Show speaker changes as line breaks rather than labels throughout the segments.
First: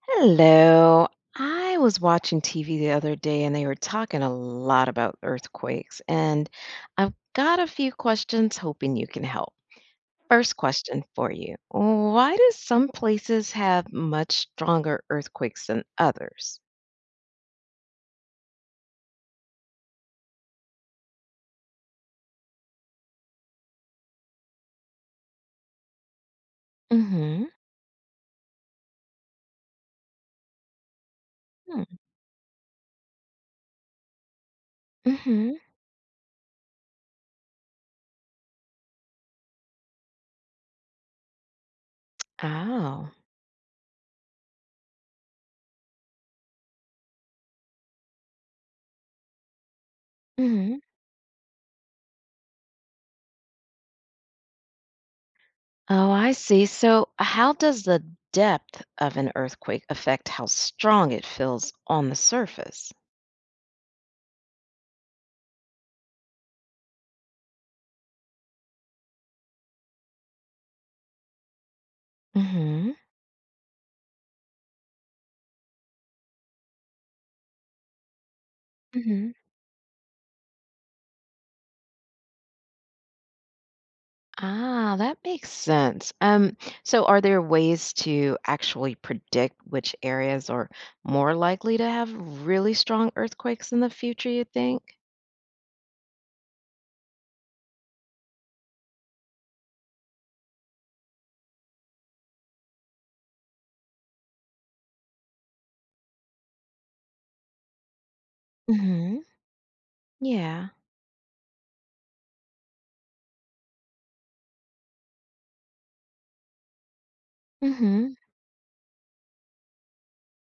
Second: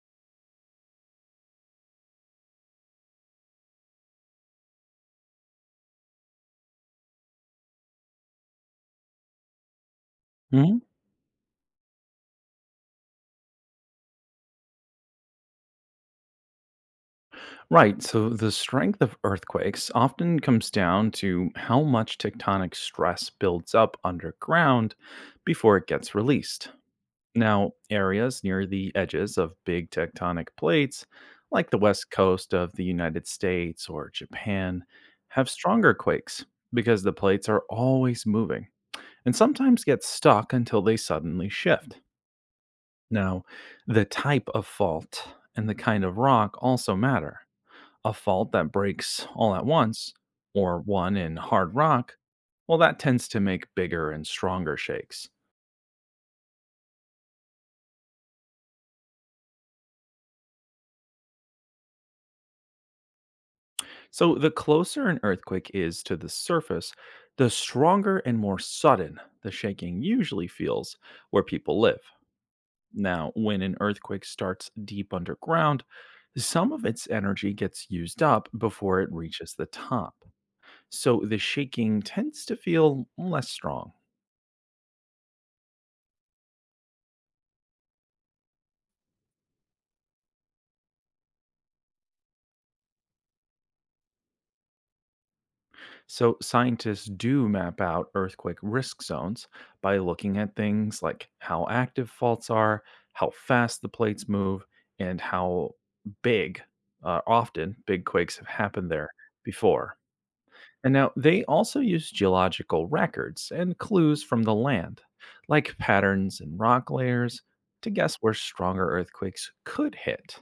Hello. I was watching TV the other day and they were talking a lot about earthquakes, and I've got a few questions hoping you can help. First
Mhm.
question for you. Why do some places have much stronger earthquakes than others?
Right. So the strength of earthquakes often comes down to how much tectonic stress builds up underground before it gets released.
Mm-hmm.
Now, areas near the edges of big tectonic plates, like the west coast of the United States or Japan, have
Mm-hmm.
stronger quakes because the plates are always moving and sometimes get stuck until they suddenly shift.
Oh.
Now, the type of fault and the kind of rock also matter. A fault that breaks all at once,
Mm-hmm.
or one in hard rock, well, that tends to make bigger and stronger shakes.
Oh, I see. So how does the depth of an earthquake affect how strong it feels on the surface?
So the closer an earthquake is to the surface, the stronger and more sudden the shaking usually feels where people live.
Mm-hmm.
Now, when an earthquake starts deep underground, some of its energy gets used up before it reaches the top. So the shaking tends to feel less strong.
Ah, that makes sense. So are there ways to actually predict which areas are more likely to have really strong earthquakes in the future, you think?
So, scientists do map out earthquake risk zones by looking at things like how active faults are, how fast the plates move, and how big, often, big quakes have happened there
Mm-hmm.
before.
Yeah.
And now they also use geological records and clues from the land, like patterns and rock layers, to
Mm-hmm.
guess where stronger earthquakes could hit.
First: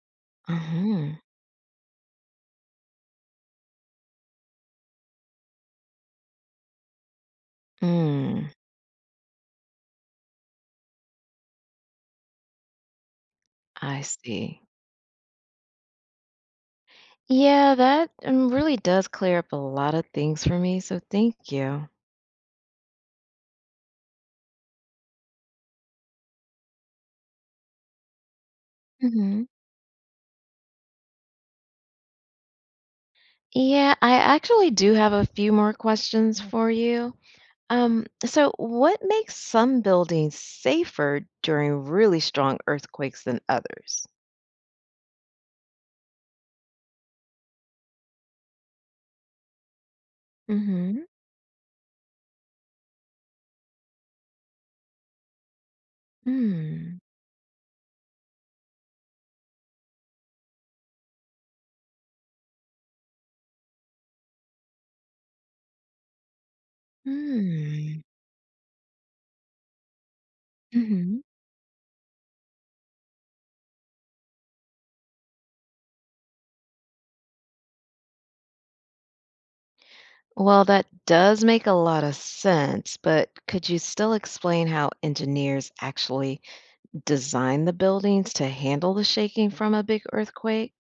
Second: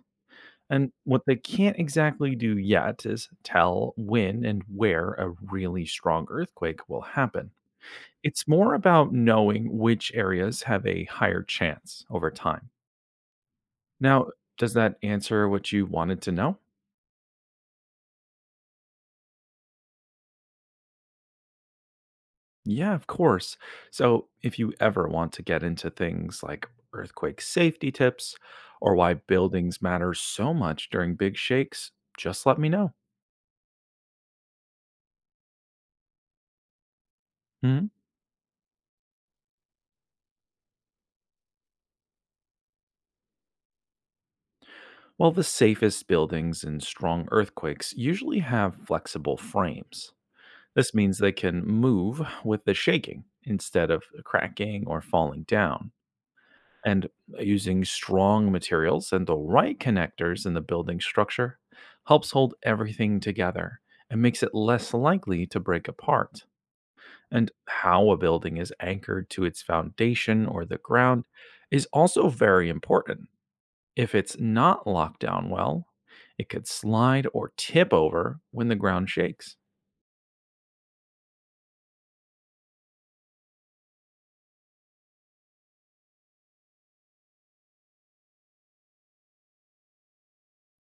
And
Mm-hmm.
what they can't exactly do yet is tell when and where a really strong earthquake will happen.
Mm.
It's more about knowing which areas have a higher chance over time.
I
Now,
see.
does that answer what you wanted to know?
Yeah, that really does clear up a lot of things for me, so thank you.
Yeah, of course. So, if you ever want to get into things like earthquake safety tips or why
Mm-hmm.
buildings matter so much during big shakes, just let me know.
Yeah, I actually do have a few more questions for you.
Mhm.
So what makes some buildings safer during really strong earthquakes than others?
Well, the safest buildings in strong earthquakes usually have flexible frames. This
Mm-hmm.
means they can move with the shaking instead of cracking or falling down.
Mm.
And using strong materials and the right connectors in the building structure helps hold everything together and makes it less likely to break apart. And
Mm.
how a building is anchored to its foundation or the
Hmm.
ground is also very important. If it's not locked down well, it could slide or tip over when the ground shakes.
Well, that does make a lot of sense, but could you still explain how engineers actually design the buildings to handle the shaking from a big earthquake?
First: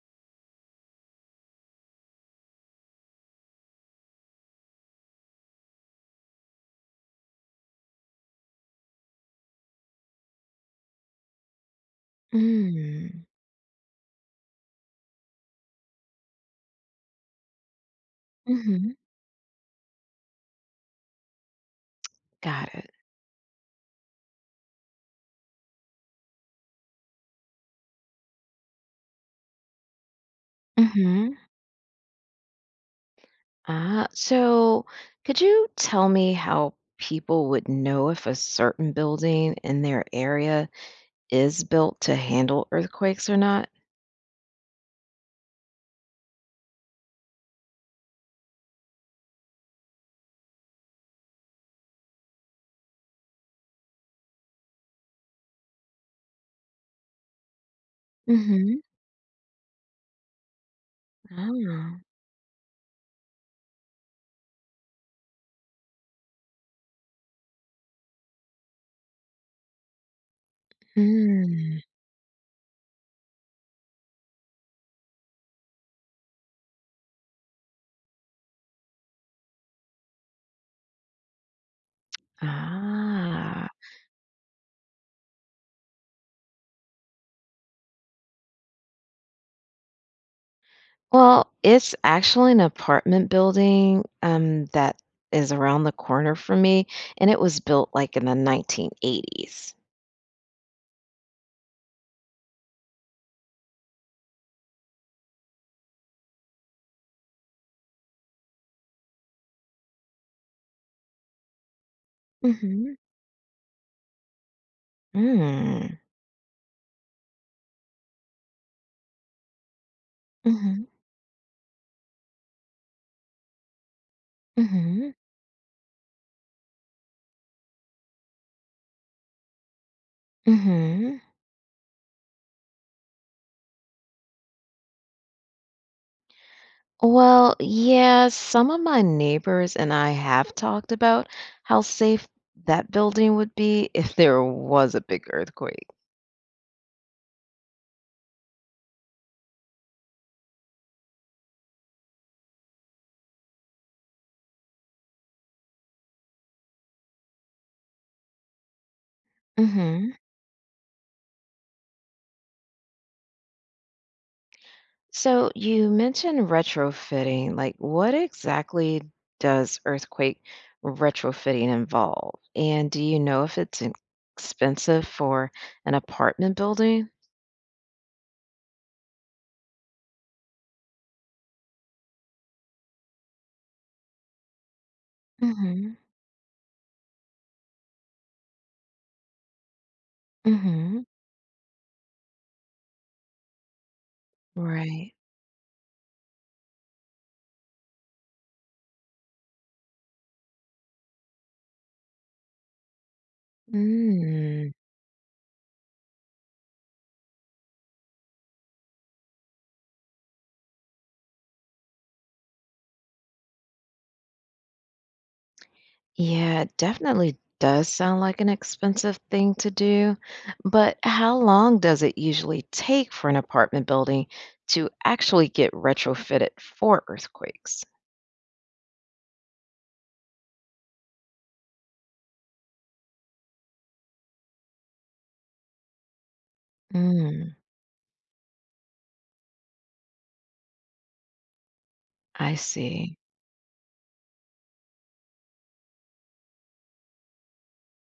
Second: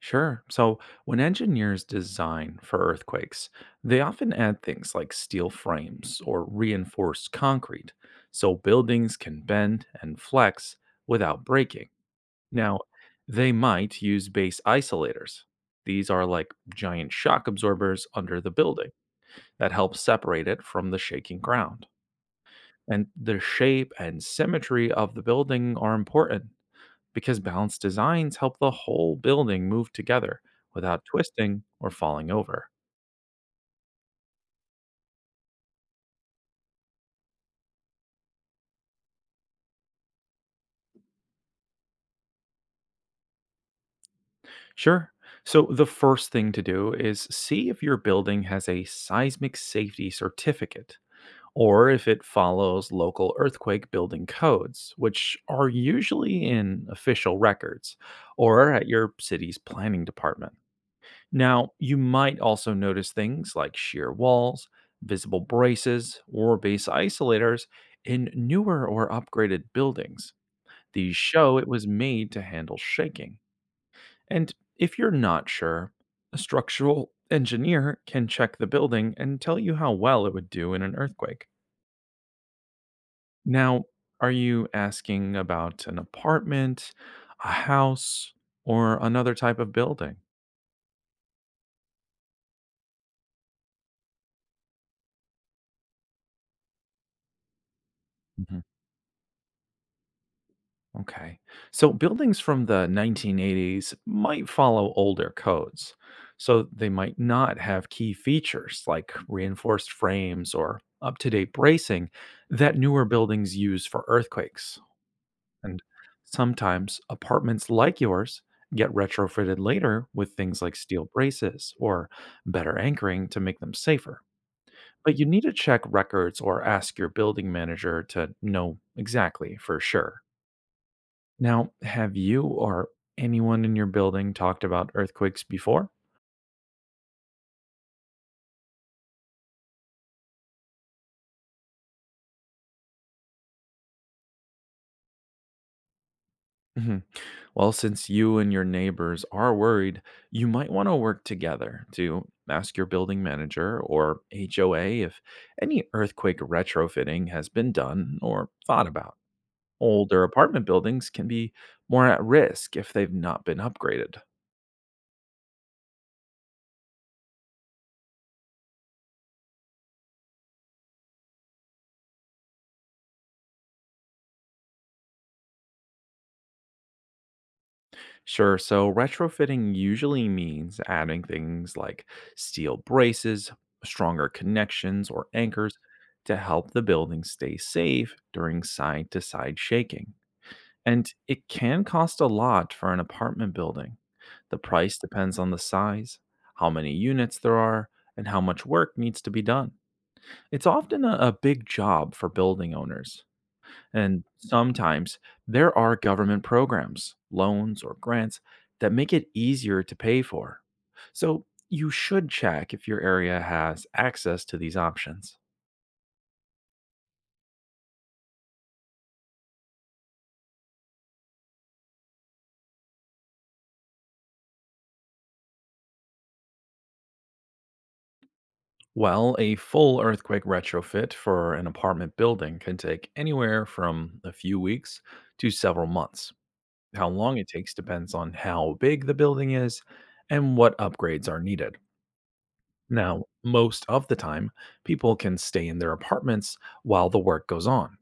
Sure. So, when engineers design for earthquakes, they often add things like steel frames or reinforced concrete so buildings can bend and flex without breaking. Now,
Mm.
they might use base isolators. These are like giant shock absorbers under the building
Hmm.
that help separate it from the shaking ground.
Got it.
And the shape and symmetry of the building are important because balanced designs help the whole building move together without
Mm-hmm.
twisting or falling over.
Ah, so could you tell me how people would know if a certain building in their area is built to handle earthquakes or not?
Sure. So, the first thing to do is see if your building has a seismic safety certificate or if it follows local earthquake building codes, which are usually in official records or
Hmm.
at your city's planning department. Now,
Oh.
you might also notice things like shear walls, visible braces, or base isolators in newer or upgraded buildings. These show it
Hmm.
was made to handle shaking. And if you're not sure, a structural engineer can check the building and tell you how well it would do in an earthquake.
Ah.
Now, are you asking about an apartment, a house, or another type of building?
Well, it's actually an apartment building that is around the corner from me, and it was built like in the
Mm-hmm.
1980s.
Okay. So buildings from the 1980s might follow older codes. So they might not have key features like reinforced frames or up to date bracing that
Hmm.
newer buildings use for earthquakes. And
Mm.
sometimes apartments like yours get retrofitted later with things like steel braces or better anchoring to make them safer.
Hmm.
But you need to check records or ask your building manager to know exactly for sure.
Hmm.
Now, have you or anyone in your building talked about earthquakes before?
Well, yeah, some of my neighbors and I have talked about how safe that building would be if there was a big earthquake.
Mhm. Well, since you and your neighbors are worried, you might want to work together to ask your building manager or HOA if any earthquake retrofitting has been done or thought about.
Hmm.
Older apartment buildings can be more at risk if they've not been upgraded.
So you mentioned retrofitting. Like, what exactly does earthquake retrofitting involve? And do you know if expensive for an apartment building?
Sure. So retrofitting usually means adding things like steel braces, stronger connections, or anchors
Hmm.
to help the building stay safe during side to side shaking.
Hmm.
And it can cost a lot for an apartment building. The price
Right.
depends on the size, how many units there are, and how much work needs to be done. It's often a big job for building owners, and
Mm.
sometimes there are government programs, loans, or grants that make it easier to pay for. So you should check if your area has access to these options.
Yeah, it definitely does sound like an expensive thing to do, but how long does it usually take for an apartment building to actually get retrofitted for earthquakes?
Well, a full earthquake retrofit for an apartment building can take anywhere from a few weeks to several months. How long it
Mm.
takes depends on how big the building is and what upgrades are needed.
I see.
Now, most of the time, people can stay in their apartments while the work goes on.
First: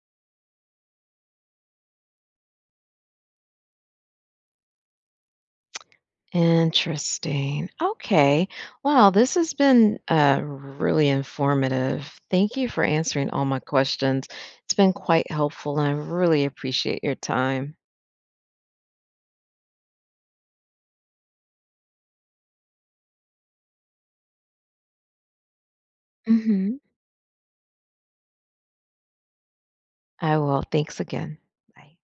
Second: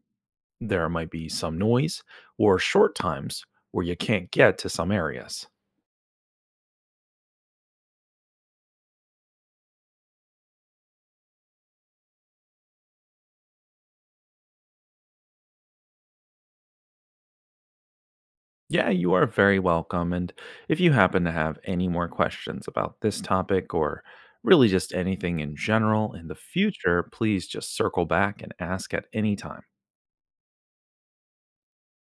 There might be some noise or short times where you can't get to some areas.
Interesting. Okay. Wow, this has been really informative. Thank you for answering all my questions. It's been quite helpful, and I really appreciate your time.
Yeah, you are very welcome. And if you happen to have any more questions about this topic or really just anything in general in the
Hmm.
future, please just circle back and ask at any time.
I will. Thanks again. Bye.